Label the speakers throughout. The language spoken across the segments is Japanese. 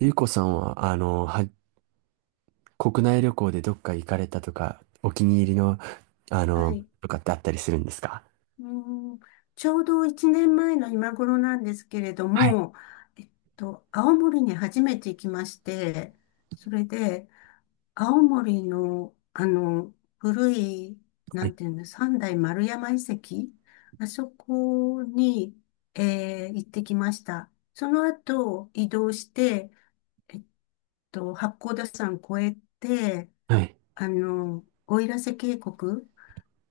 Speaker 1: ゆうこさんは、国内旅行でどっか行かれたとか、お気に入りの、あ
Speaker 2: は
Speaker 1: の、
Speaker 2: い。
Speaker 1: とかってあったりするんですか？
Speaker 2: うーん、ちょうど1年前の今頃なんですけれど
Speaker 1: はい。
Speaker 2: も、えっ青森に初めて行きまして、それで、青森の、古い、
Speaker 1: は
Speaker 2: な
Speaker 1: い。
Speaker 2: んていうの、三代丸山遺跡、あそこに、行ってきました。その後、移動して、えっ八甲田山越えて、
Speaker 1: はい。
Speaker 2: 奥入瀬渓谷、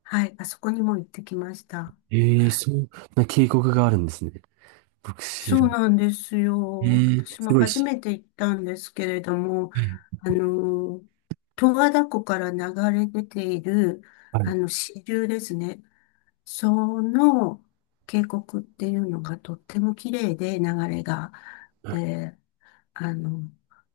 Speaker 2: はい、あそこにも行ってきました。
Speaker 1: ええ、そんな渓谷があるんですね。僕知
Speaker 2: そう
Speaker 1: る。
Speaker 2: なんです
Speaker 1: え
Speaker 2: よ。
Speaker 1: え、
Speaker 2: 私
Speaker 1: す
Speaker 2: も
Speaker 1: ごい
Speaker 2: 初
Speaker 1: し。
Speaker 2: めて行ったんですけれども、あの、十和田湖から流れ出ている、
Speaker 1: はい。
Speaker 2: 支流ですね。その渓谷っていうのがとっても綺麗で流れが。
Speaker 1: はい。
Speaker 2: で、あの、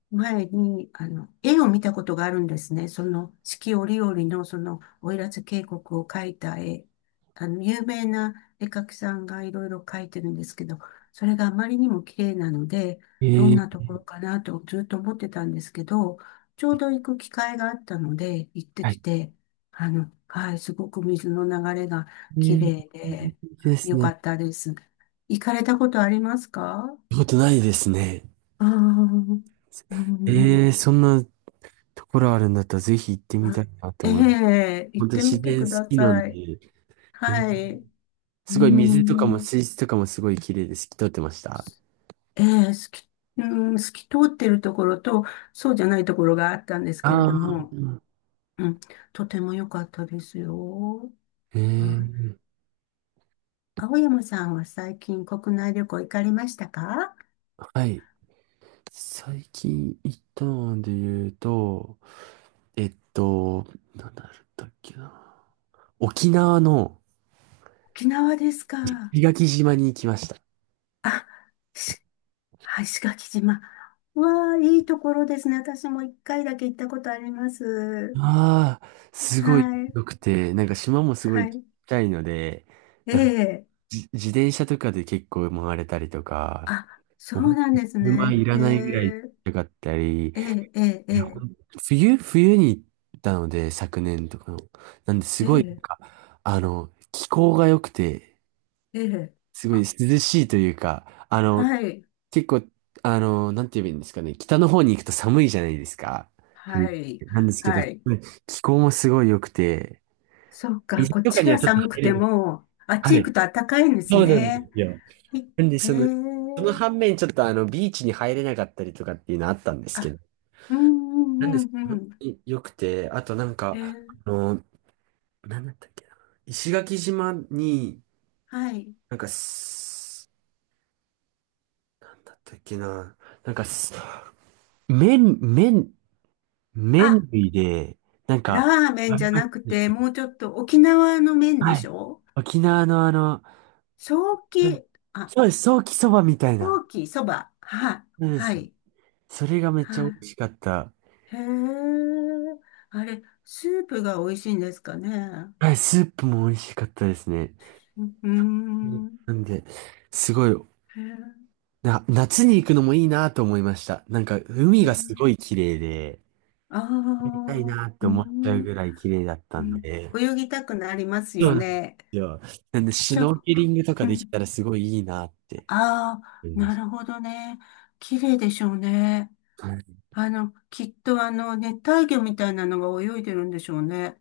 Speaker 2: 前に、絵を見たことがあるんですね。その四季折々のその奥入瀬渓谷を描いた絵。有名な絵描きさんがいろいろ描いてるんですけど、それがあまりにも綺麗なので、
Speaker 1: え
Speaker 2: どんな
Speaker 1: え、
Speaker 2: ところかなとずっと思ってたんですけど、ちょうど行く機会があったので、行って
Speaker 1: は
Speaker 2: き
Speaker 1: い。
Speaker 2: て、はい、すごく水の流れが
Speaker 1: え
Speaker 2: 綺
Speaker 1: え、
Speaker 2: 麗で、
Speaker 1: です
Speaker 2: よ
Speaker 1: ね。行
Speaker 2: か
Speaker 1: っ
Speaker 2: ったです。行かれたことありますか？
Speaker 1: たことないですね。
Speaker 2: ああー、うん。う
Speaker 1: え
Speaker 2: ん。
Speaker 1: え、そんなところあるんだったら、ぜひ行ってみたいなと
Speaker 2: え
Speaker 1: 思います。
Speaker 2: え、行
Speaker 1: 本
Speaker 2: っ
Speaker 1: 当に
Speaker 2: て
Speaker 1: 自
Speaker 2: みて
Speaker 1: 然
Speaker 2: く
Speaker 1: 好
Speaker 2: だ
Speaker 1: きなん
Speaker 2: さ
Speaker 1: で、
Speaker 2: い。
Speaker 1: ええ、
Speaker 2: はい。う
Speaker 1: すごい水とかも
Speaker 2: ん。
Speaker 1: 水質とかもすごい綺麗で好透き通ってました。
Speaker 2: ええ、うん、透き通ってるところと、そうじゃないところがあったんですけれ
Speaker 1: あ
Speaker 2: ども、
Speaker 1: あ、
Speaker 2: うん、とても良かったですよ。はい。
Speaker 1: ええ、
Speaker 2: 青山さんは最近国内旅行行かれましたか？
Speaker 1: はい。最近行ったので言うと、えっと、なんだったっけな。沖縄の
Speaker 2: 沖縄ですか。
Speaker 1: 石垣島に行きました。
Speaker 2: あ、しはい、石垣島。うわあ、いいところですね。私も一回だけ行ったことあります。
Speaker 1: ああ、すごい
Speaker 2: はい。
Speaker 1: 良くて、なんか島もすごい
Speaker 2: は
Speaker 1: ちっ
Speaker 2: い。
Speaker 1: ちゃいので、
Speaker 2: え
Speaker 1: なんか
Speaker 2: え。
Speaker 1: 自転車とかで結構回れたりとか、
Speaker 2: あ、そ
Speaker 1: もうほん
Speaker 2: う
Speaker 1: と
Speaker 2: なんです
Speaker 1: 車い
Speaker 2: ね。
Speaker 1: ら
Speaker 2: え
Speaker 1: ないぐらい
Speaker 2: え、
Speaker 1: ちかったり、い
Speaker 2: ええ、え
Speaker 1: やほ
Speaker 2: え、
Speaker 1: ん冬に行ったので、昨年とかの。なんで、す
Speaker 2: ええ、
Speaker 1: ごい、なん
Speaker 2: ええ。
Speaker 1: か、気候が良くて、
Speaker 2: ええ、
Speaker 1: すごい涼
Speaker 2: あ、
Speaker 1: しいというか、
Speaker 2: はい。
Speaker 1: 結構、なんて言えばいいんですかね、北の方に行くと寒いじゃないですか、冬。
Speaker 2: はい。
Speaker 1: なんですけど、
Speaker 2: はい。
Speaker 1: 気候もすごい良くて、
Speaker 2: そうか、
Speaker 1: 水
Speaker 2: こっ
Speaker 1: とか
Speaker 2: ち
Speaker 1: には
Speaker 2: が
Speaker 1: ちょっと
Speaker 2: 寒く
Speaker 1: 入れ
Speaker 2: て
Speaker 1: ない。
Speaker 2: も、あっち
Speaker 1: は
Speaker 2: 行く
Speaker 1: い。
Speaker 2: と暖かいんです
Speaker 1: そうなん
Speaker 2: ね。
Speaker 1: ですよ。
Speaker 2: い
Speaker 1: なんで、
Speaker 2: ええ。
Speaker 1: その反面、ちょっとビーチに入れなかったりとかっていうのあったんですけ
Speaker 2: あ、
Speaker 1: ど、
Speaker 2: うん、
Speaker 1: な
Speaker 2: う
Speaker 1: んで
Speaker 2: ん、
Speaker 1: す
Speaker 2: う
Speaker 1: けど、
Speaker 2: ん、う
Speaker 1: 本
Speaker 2: ん。
Speaker 1: 当に良くて、あとなん
Speaker 2: え
Speaker 1: か、
Speaker 2: え、
Speaker 1: あの、なんだったっけな。石垣島に、
Speaker 2: はい。
Speaker 1: なんかす、なんだったっけな。なんかす、麺、麺、
Speaker 2: あ、
Speaker 1: 麺類で、なんか、
Speaker 2: ラーメン
Speaker 1: あ
Speaker 2: じ
Speaker 1: り
Speaker 2: ゃ
Speaker 1: ま
Speaker 2: なく
Speaker 1: し
Speaker 2: て、
Speaker 1: た。
Speaker 2: もうちょっと沖縄の麺
Speaker 1: は
Speaker 2: でし
Speaker 1: い。
Speaker 2: ょ？
Speaker 1: 沖縄の
Speaker 2: ソー
Speaker 1: なん
Speaker 2: キ、あ、
Speaker 1: そうです、ソーキそばみたいな。
Speaker 2: ソーキ、そば。はい。
Speaker 1: そうで
Speaker 2: は
Speaker 1: すね。
Speaker 2: い。
Speaker 1: それがめっ
Speaker 2: は
Speaker 1: ちゃ美味しかった。
Speaker 2: い。へえ。あれ、スープが美味しいんですかね。
Speaker 1: はい、スープも美味しかったですね。
Speaker 2: うー
Speaker 1: うん、
Speaker 2: ん。
Speaker 1: なんで、すごい、
Speaker 2: へえ。
Speaker 1: 夏に行くのもいいなと思いました。なんか、海がすごい綺麗で、
Speaker 2: ああ
Speaker 1: たい
Speaker 2: ー、
Speaker 1: なって
Speaker 2: う
Speaker 1: 思っちゃう
Speaker 2: ん。
Speaker 1: ぐらい綺麗だった
Speaker 2: う
Speaker 1: ん
Speaker 2: ん。
Speaker 1: で、
Speaker 2: 泳ぎたくなります
Speaker 1: そ
Speaker 2: よ
Speaker 1: うなんで
Speaker 2: ね。
Speaker 1: すよ。なんで、シュ
Speaker 2: じゃ、
Speaker 1: ノーケリングとか
Speaker 2: う
Speaker 1: でき
Speaker 2: ん。
Speaker 1: たらすごいいいなって
Speaker 2: ああ、
Speaker 1: 思いま
Speaker 2: な
Speaker 1: し
Speaker 2: るほどね。綺麗でしょうね。
Speaker 1: た。はい。
Speaker 2: きっと熱帯魚みたいなのが泳いでるんでしょうね。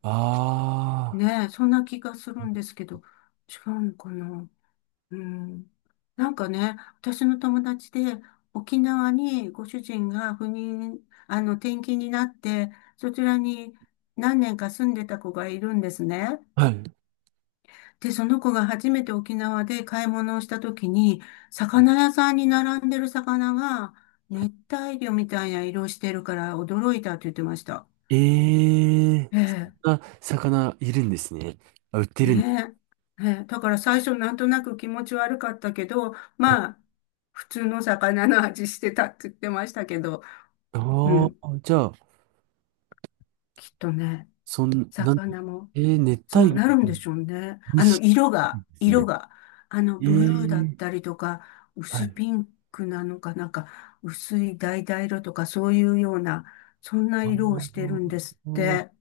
Speaker 1: あ
Speaker 2: ねえ、そんな気がするんですけど、違うのかな。うん。なんかね、私の友達で沖縄にご主人が赴任、あの、転勤になって、そちらに何年か住んでた子がいるんですね。
Speaker 1: あ、はい。
Speaker 2: で、その子が初めて沖縄で買い物をした時に、魚屋さんに並んでる魚が熱帯魚みたいな色してるから驚いたって言ってました。
Speaker 1: ええ
Speaker 2: え
Speaker 1: ー、
Speaker 2: え、
Speaker 1: そんな魚いるんですね。あ、売ってるんです。
Speaker 2: ねえ。ええ、だから最初なんとなく気持ち悪かったけど、まあ、普通の魚の味してたって言ってましたけど、
Speaker 1: あ
Speaker 2: うん、
Speaker 1: あー、じゃあ、
Speaker 2: きっとね、
Speaker 1: そん、なん、
Speaker 2: 魚も
Speaker 1: えー、熱
Speaker 2: そう
Speaker 1: 帯魚
Speaker 2: なる
Speaker 1: み
Speaker 2: ん
Speaker 1: たい
Speaker 2: で
Speaker 1: な。
Speaker 2: しょうね。
Speaker 1: 美味
Speaker 2: あ
Speaker 1: し
Speaker 2: の、色
Speaker 1: い
Speaker 2: が、
Speaker 1: です
Speaker 2: 色
Speaker 1: ね。
Speaker 2: が、ブルーだっ
Speaker 1: え
Speaker 2: た
Speaker 1: え、
Speaker 2: りとか、
Speaker 1: は
Speaker 2: 薄
Speaker 1: い。
Speaker 2: ピンクなのかなんか、薄い橙色とかそういうような、そんな
Speaker 1: あ
Speaker 2: 色をして
Speaker 1: あ、
Speaker 2: るんですって。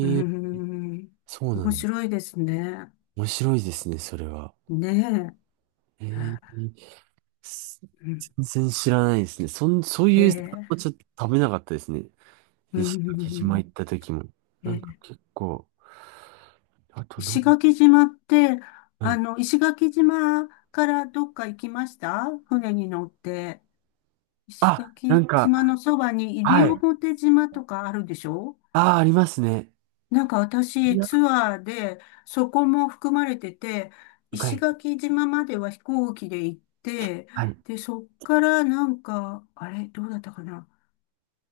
Speaker 2: うー
Speaker 1: え、
Speaker 2: ん、
Speaker 1: そうなん
Speaker 2: 面
Speaker 1: だ。
Speaker 2: 白いですね。
Speaker 1: 面白いですね、それは。
Speaker 2: ね
Speaker 1: ええ、
Speaker 2: え。
Speaker 1: す
Speaker 2: うん。
Speaker 1: 全然知らないですね。そういう魚
Speaker 2: え
Speaker 1: は
Speaker 2: え。
Speaker 1: ちょっと食べなかったですね。
Speaker 2: う
Speaker 1: 石垣島
Speaker 2: ん、
Speaker 1: 行った時も。なんか
Speaker 2: ええ。
Speaker 1: 結構、あと何ん、
Speaker 2: 石垣島って、
Speaker 1: はい。
Speaker 2: 石垣島からどっか行きました？船に乗って。石
Speaker 1: あ、な
Speaker 2: 垣
Speaker 1: んか、
Speaker 2: 島のそばに西
Speaker 1: はい。
Speaker 2: 表島とかあるでしょ？
Speaker 1: ああ、ありますね。
Speaker 2: なんか私、ツ
Speaker 1: い
Speaker 2: アーで、そこも含まれてて、
Speaker 1: や、は
Speaker 2: 石
Speaker 1: い。
Speaker 2: 垣島までは飛行機で行って、
Speaker 1: はい。
Speaker 2: で、そっからなんか、あれ、どうだったかな、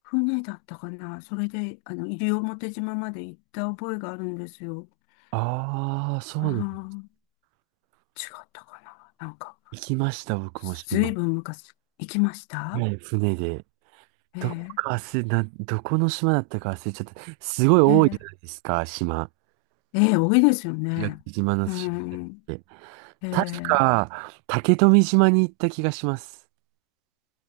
Speaker 2: 船だったかな、それで、西表島まで行った覚えがあるんですよ。
Speaker 1: ああ、そ
Speaker 2: あ
Speaker 1: うなんだ。
Speaker 2: あ、違ったかな。なんか、
Speaker 1: 行きました、僕も
Speaker 2: ず
Speaker 1: 島。
Speaker 2: いぶん昔行きました。
Speaker 1: はい、船で。
Speaker 2: え
Speaker 1: どこ
Speaker 2: え、
Speaker 1: か忘れ、な、どこの島だったか忘れちゃった。すごい
Speaker 2: え
Speaker 1: 多いじゃ
Speaker 2: え、
Speaker 1: ないですか、島。
Speaker 2: ええ、多いですよ
Speaker 1: 石
Speaker 2: ね。
Speaker 1: 垣島の
Speaker 2: う
Speaker 1: 島っ
Speaker 2: ん、
Speaker 1: て。
Speaker 2: え
Speaker 1: 確
Speaker 2: え、
Speaker 1: か、竹富島に行った気がします。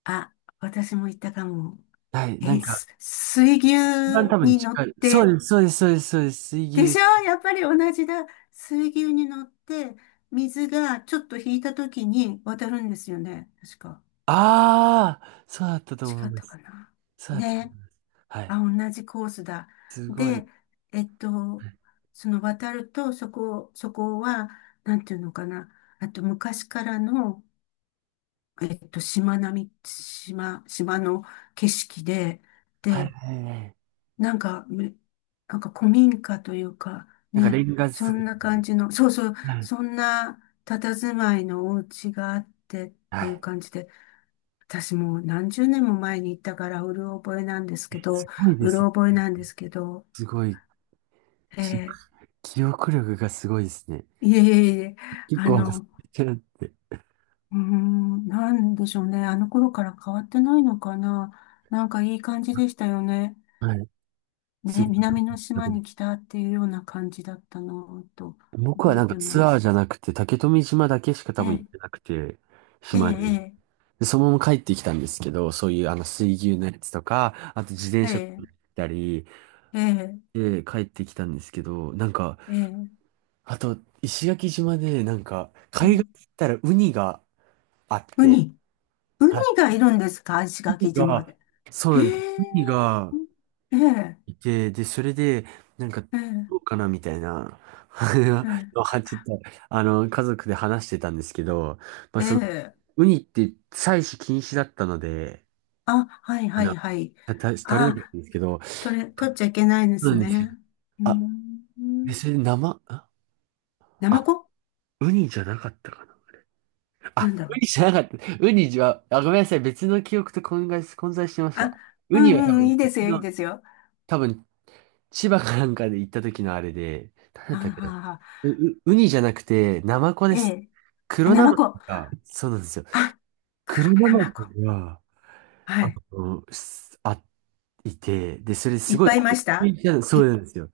Speaker 2: あ、私も行ったかも。
Speaker 1: はい、なんか、
Speaker 2: 水牛
Speaker 1: 一番多分
Speaker 2: に乗っ
Speaker 1: 近い。そう
Speaker 2: て、
Speaker 1: です、そうです、そうです、そうです、
Speaker 2: で
Speaker 1: 水
Speaker 2: し
Speaker 1: 牛。
Speaker 2: ょ、やっぱり同じだ。水牛に乗って、水がちょっと引いた時に渡るんですよね。確か。
Speaker 1: ああ、そうだったと思
Speaker 2: 違
Speaker 1: い
Speaker 2: っ
Speaker 1: ま
Speaker 2: た
Speaker 1: す。
Speaker 2: かな。
Speaker 1: そうだったと思
Speaker 2: ね。
Speaker 1: います。はい。
Speaker 2: あ、同じコースだ。
Speaker 1: すごい。
Speaker 2: で、えっと、
Speaker 1: はい、
Speaker 2: その渡ると、そこは、なんていうのかな。あと、昔からの、島並み、島、島の景色で、
Speaker 1: はい、
Speaker 2: で、
Speaker 1: はい。
Speaker 2: なんか、めなんか古民家というか、
Speaker 1: なんか、レ
Speaker 2: ね、
Speaker 1: ンガ
Speaker 2: そ
Speaker 1: 作
Speaker 2: んな
Speaker 1: り。
Speaker 2: 感じの、そうそう、
Speaker 1: はい。
Speaker 2: そんな佇まいのお家があってっ
Speaker 1: は
Speaker 2: ていう
Speaker 1: い。
Speaker 2: 感じで、私もう何十年も前に行ったから、
Speaker 1: すごいで
Speaker 2: う
Speaker 1: す
Speaker 2: ろ
Speaker 1: ね。
Speaker 2: 覚えなんですけど、
Speaker 1: すごい。き、
Speaker 2: ええ、
Speaker 1: 記憶力がすごいですね。
Speaker 2: いえいえいえ、
Speaker 1: 結
Speaker 2: あ
Speaker 1: 構忘れ
Speaker 2: の、
Speaker 1: ちゃって。
Speaker 2: なんでしょうね。あの頃から変わってないのかな。なんかいい感じでしたよね。
Speaker 1: はい。す
Speaker 2: ね、
Speaker 1: ごい。
Speaker 2: 南の島に来たっていうような感じだったのと
Speaker 1: 僕は
Speaker 2: 覚え
Speaker 1: なんか
Speaker 2: て
Speaker 1: ツ
Speaker 2: ま
Speaker 1: アー
Speaker 2: す。
Speaker 1: じゃなくて、竹富島だけしか
Speaker 2: え
Speaker 1: 多分行っ
Speaker 2: え、
Speaker 1: てなくて、
Speaker 2: え
Speaker 1: 島で。
Speaker 2: え、
Speaker 1: で、そのまま帰ってきたんですけど、そういう水牛のやつとか、あと自転
Speaker 2: え
Speaker 1: 車行
Speaker 2: え、
Speaker 1: ったり、
Speaker 2: ええ、
Speaker 1: で、帰ってきたんですけど、なんか、
Speaker 2: ええ、
Speaker 1: あと、石垣島で、なんか、
Speaker 2: え
Speaker 1: 海岸
Speaker 2: え。
Speaker 1: 行ったらウニがあっ
Speaker 2: ウ
Speaker 1: て、
Speaker 2: ニ、ウニ
Speaker 1: はい。
Speaker 2: がいるんですか、石
Speaker 1: ウニ
Speaker 2: 垣島
Speaker 1: が、
Speaker 2: で？
Speaker 1: そう
Speaker 2: へ
Speaker 1: なんです。
Speaker 2: え、
Speaker 1: ウニが
Speaker 2: ええ、
Speaker 1: いて、で、それで、なんか、
Speaker 2: ええ、
Speaker 1: どうかなみたいな、はちょっと、家族で話してたんですけど、まあ、
Speaker 2: ええ、
Speaker 1: その、
Speaker 2: ええ、
Speaker 1: ウニって採取禁止だったので、
Speaker 2: あ、はい
Speaker 1: あ
Speaker 2: は
Speaker 1: の、
Speaker 2: いはい。
Speaker 1: た、た取れなかっ
Speaker 2: あ、
Speaker 1: たんですけど、そ
Speaker 2: 取っちゃいけないんで
Speaker 1: うな
Speaker 2: す
Speaker 1: んですよ。
Speaker 2: ね。うー
Speaker 1: あ、別
Speaker 2: ん。
Speaker 1: に生、あ、
Speaker 2: ナマ
Speaker 1: あ
Speaker 2: コ、
Speaker 1: ウニじゃなかったかな。
Speaker 2: な
Speaker 1: あ、
Speaker 2: んだろ
Speaker 1: ウ
Speaker 2: う。
Speaker 1: ニじゃなかった。ウニは、あ、ごめんなさい。別の記憶と混在してまし
Speaker 2: あ、
Speaker 1: た。
Speaker 2: う
Speaker 1: ウニは多
Speaker 2: んう
Speaker 1: 分
Speaker 2: ん、いいです
Speaker 1: 別
Speaker 2: よ、い
Speaker 1: の、
Speaker 2: いですよ。
Speaker 1: 多分千葉かなんかで行った時のあれで、誰だ
Speaker 2: は
Speaker 1: ったっ
Speaker 2: あ、
Speaker 1: けな。
Speaker 2: はあはあ、
Speaker 1: ウニじゃなくて、ナマコで
Speaker 2: え
Speaker 1: す。
Speaker 2: え。あ、
Speaker 1: 黒
Speaker 2: ナ
Speaker 1: ナ
Speaker 2: マ
Speaker 1: マコ
Speaker 2: コ。
Speaker 1: が、そうなんですよ。
Speaker 2: あ、
Speaker 1: 黒
Speaker 2: 黒
Speaker 1: ナ
Speaker 2: ナマ
Speaker 1: マ
Speaker 2: コ。
Speaker 1: コが、
Speaker 2: は
Speaker 1: あ
Speaker 2: い。
Speaker 1: の、すあ、いて、で、それ
Speaker 2: い
Speaker 1: す
Speaker 2: っ
Speaker 1: ごい
Speaker 2: ぱいいま
Speaker 1: 高
Speaker 2: し
Speaker 1: 級
Speaker 2: た？
Speaker 1: じゃ、そう
Speaker 2: い、
Speaker 1: なんですよ。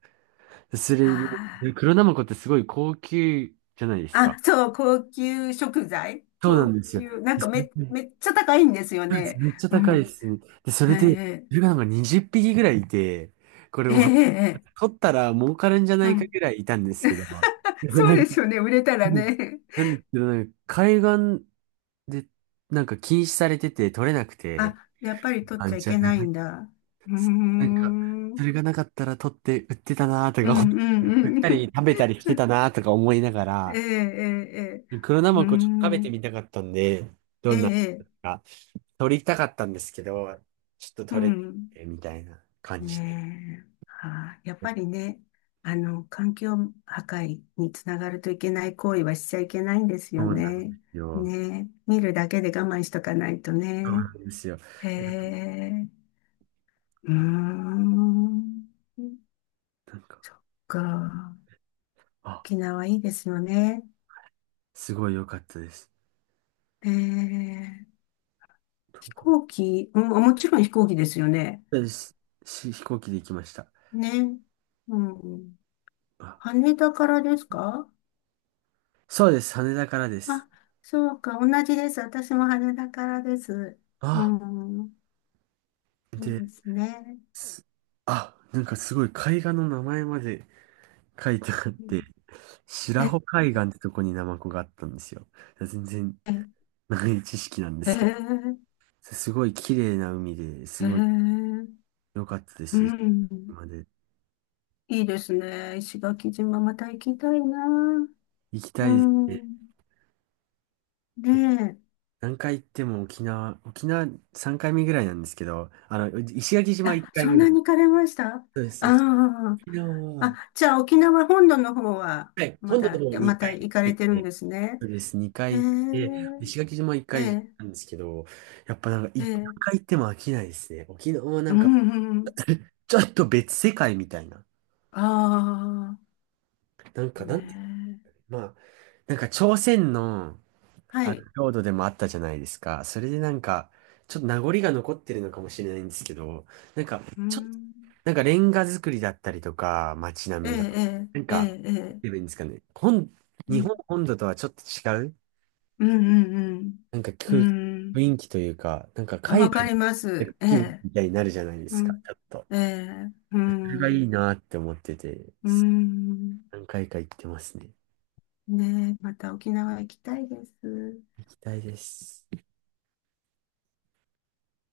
Speaker 1: でそ
Speaker 2: あ
Speaker 1: れで、
Speaker 2: ー、
Speaker 1: 黒ナマコってすごい高級じゃないです
Speaker 2: あ、
Speaker 1: か。
Speaker 2: そう、高級食材。
Speaker 1: そうな
Speaker 2: 高
Speaker 1: んですよ。
Speaker 2: 級、なん
Speaker 1: で
Speaker 2: か
Speaker 1: それ
Speaker 2: め、
Speaker 1: で
Speaker 2: めっちゃ高いんですよ
Speaker 1: そうです
Speaker 2: ね。
Speaker 1: めっちゃ
Speaker 2: う
Speaker 1: 高いで
Speaker 2: ん。
Speaker 1: すね。で、そ
Speaker 2: え
Speaker 1: れで、そ
Speaker 2: え、
Speaker 1: れがなんか20匹ぐらいいて、これ
Speaker 2: ええ、
Speaker 1: も
Speaker 2: ええ、
Speaker 1: 取ったら儲かるんじゃな
Speaker 2: う
Speaker 1: いか
Speaker 2: ん。
Speaker 1: ぐらいいたんですけど、でも
Speaker 2: そ
Speaker 1: な
Speaker 2: うで
Speaker 1: んか、
Speaker 2: すよね、売れたら
Speaker 1: です
Speaker 2: ね。
Speaker 1: なんですけど、なんか海岸でなんか禁止されてて取れなくて、
Speaker 2: あ、やっぱり取っ
Speaker 1: あ、
Speaker 2: ちゃい
Speaker 1: ちゃあ
Speaker 2: け
Speaker 1: ダ
Speaker 2: ないんだ。うー
Speaker 1: なんか、そ
Speaker 2: ん。
Speaker 1: れがなかったら取って売ってたなと
Speaker 2: う
Speaker 1: か思っ
Speaker 2: んうんう
Speaker 1: たり、
Speaker 2: ん。
Speaker 1: 食べたりしてた なとか思いなが
Speaker 2: えええ
Speaker 1: ら、
Speaker 2: えええ。
Speaker 1: 黒ナ
Speaker 2: うー
Speaker 1: マコちょっと食べてみ
Speaker 2: ん。
Speaker 1: たかったんで、どんなの
Speaker 2: ええ。
Speaker 1: か。取りたかったんですけど、ちょっと
Speaker 2: う
Speaker 1: 取れなく
Speaker 2: ん。
Speaker 1: てみたいな感じで。
Speaker 2: ねえ。はあ、やっぱりね、環境破壊につながるといけない行為はしちゃいけないんです
Speaker 1: そ
Speaker 2: よ
Speaker 1: うなんで
Speaker 2: ね。
Speaker 1: すよ。
Speaker 2: ねえ。見るだけで我慢しとかないと
Speaker 1: そう
Speaker 2: ね。
Speaker 1: なんですよ。
Speaker 2: へ
Speaker 1: なんか、
Speaker 2: え。うーん。
Speaker 1: なんか
Speaker 2: そっか。
Speaker 1: あ、
Speaker 2: 沖縄いいですよね。
Speaker 1: すごい良かったです。
Speaker 2: ええ。
Speaker 1: ど
Speaker 2: 飛
Speaker 1: こ
Speaker 2: 行機、うん、もちろん飛行機ですよね。
Speaker 1: です。飛行機で行きました。
Speaker 2: ね。うん。
Speaker 1: あ、
Speaker 2: 羽田からですか？
Speaker 1: そうです。羽田からです。
Speaker 2: あ、そうか。同じです。私も羽田からです。う
Speaker 1: あ、
Speaker 2: ん。そう
Speaker 1: で、
Speaker 2: ですね。
Speaker 1: すなんかすごい海岸の名前まで書いてあって、
Speaker 2: え、
Speaker 1: 白
Speaker 2: へ
Speaker 1: 穂海岸ってとこにナマコがあったんですよ。全然
Speaker 2: え、
Speaker 1: 長い知識なんで
Speaker 2: へ
Speaker 1: すけど、すごい綺麗な海ですごい
Speaker 2: え、
Speaker 1: 良かったで
Speaker 2: う
Speaker 1: す。
Speaker 2: ん。
Speaker 1: まで
Speaker 2: いいですね。石垣島また行きたいな。
Speaker 1: 行きた
Speaker 2: う
Speaker 1: いですし、
Speaker 2: ん。ね
Speaker 1: 何回行っても沖縄3回目ぐらいなんですけど、石垣
Speaker 2: え。
Speaker 1: 島1
Speaker 2: あ、
Speaker 1: 回
Speaker 2: そん
Speaker 1: 目だ。
Speaker 2: なに行かれました？あ
Speaker 1: そうです。
Speaker 2: あー。
Speaker 1: 沖縄は、
Speaker 2: あ、じゃあ沖縄本土の方は
Speaker 1: はい、本土の方
Speaker 2: ま
Speaker 1: 2
Speaker 2: た
Speaker 1: 回
Speaker 2: 行か
Speaker 1: 行
Speaker 2: れ
Speaker 1: っ
Speaker 2: てる
Speaker 1: て
Speaker 2: ん
Speaker 1: て、
Speaker 2: ですね。
Speaker 1: そうです、2
Speaker 2: へえ、
Speaker 1: 回行って、石垣島1
Speaker 2: え
Speaker 1: 回
Speaker 2: え。
Speaker 1: なんですけど、やっぱなんか、い
Speaker 2: え
Speaker 1: 何
Speaker 2: え、
Speaker 1: 回行っても飽きないですね。沖縄はな
Speaker 2: う
Speaker 1: んか、
Speaker 2: ん、うん。
Speaker 1: ちょっと別世界みたいな。
Speaker 2: あ
Speaker 1: なん
Speaker 2: あ、
Speaker 1: か、
Speaker 2: ね
Speaker 1: なんて、
Speaker 2: え。
Speaker 1: まあ、なんか朝鮮の、
Speaker 2: はい。
Speaker 1: 領土でもあったじゃないですか。それでなんか、ちょっと名残が残ってるのかもしれないんですけど、なんか、
Speaker 2: う
Speaker 1: ちょっと、
Speaker 2: ん。
Speaker 1: なんかレンガ作りだったりとか、街
Speaker 2: え
Speaker 1: 並
Speaker 2: え、
Speaker 1: みが、
Speaker 2: ええ、
Speaker 1: なん
Speaker 2: え
Speaker 1: か、なんて
Speaker 2: え、え
Speaker 1: 言
Speaker 2: え。
Speaker 1: えばいいんですかね。
Speaker 2: う
Speaker 1: 日
Speaker 2: ん、
Speaker 1: 本本土とはちょっと違う、
Speaker 2: うん、うん。
Speaker 1: なんか
Speaker 2: うん。うん、
Speaker 1: 雰囲気というか、なんか
Speaker 2: あ、
Speaker 1: 海
Speaker 2: わか
Speaker 1: 外
Speaker 2: りま
Speaker 1: の
Speaker 2: す。え
Speaker 1: 気分
Speaker 2: え、
Speaker 1: みたいになるじゃないで
Speaker 2: う
Speaker 1: すか、
Speaker 2: ん。
Speaker 1: ちょっと。
Speaker 2: ええ、う
Speaker 1: それがいい
Speaker 2: ん。
Speaker 1: なって思ってて、
Speaker 2: うん。
Speaker 1: 何回か行ってますね。
Speaker 2: ねえ、また沖縄行きたいです。
Speaker 1: 期待です。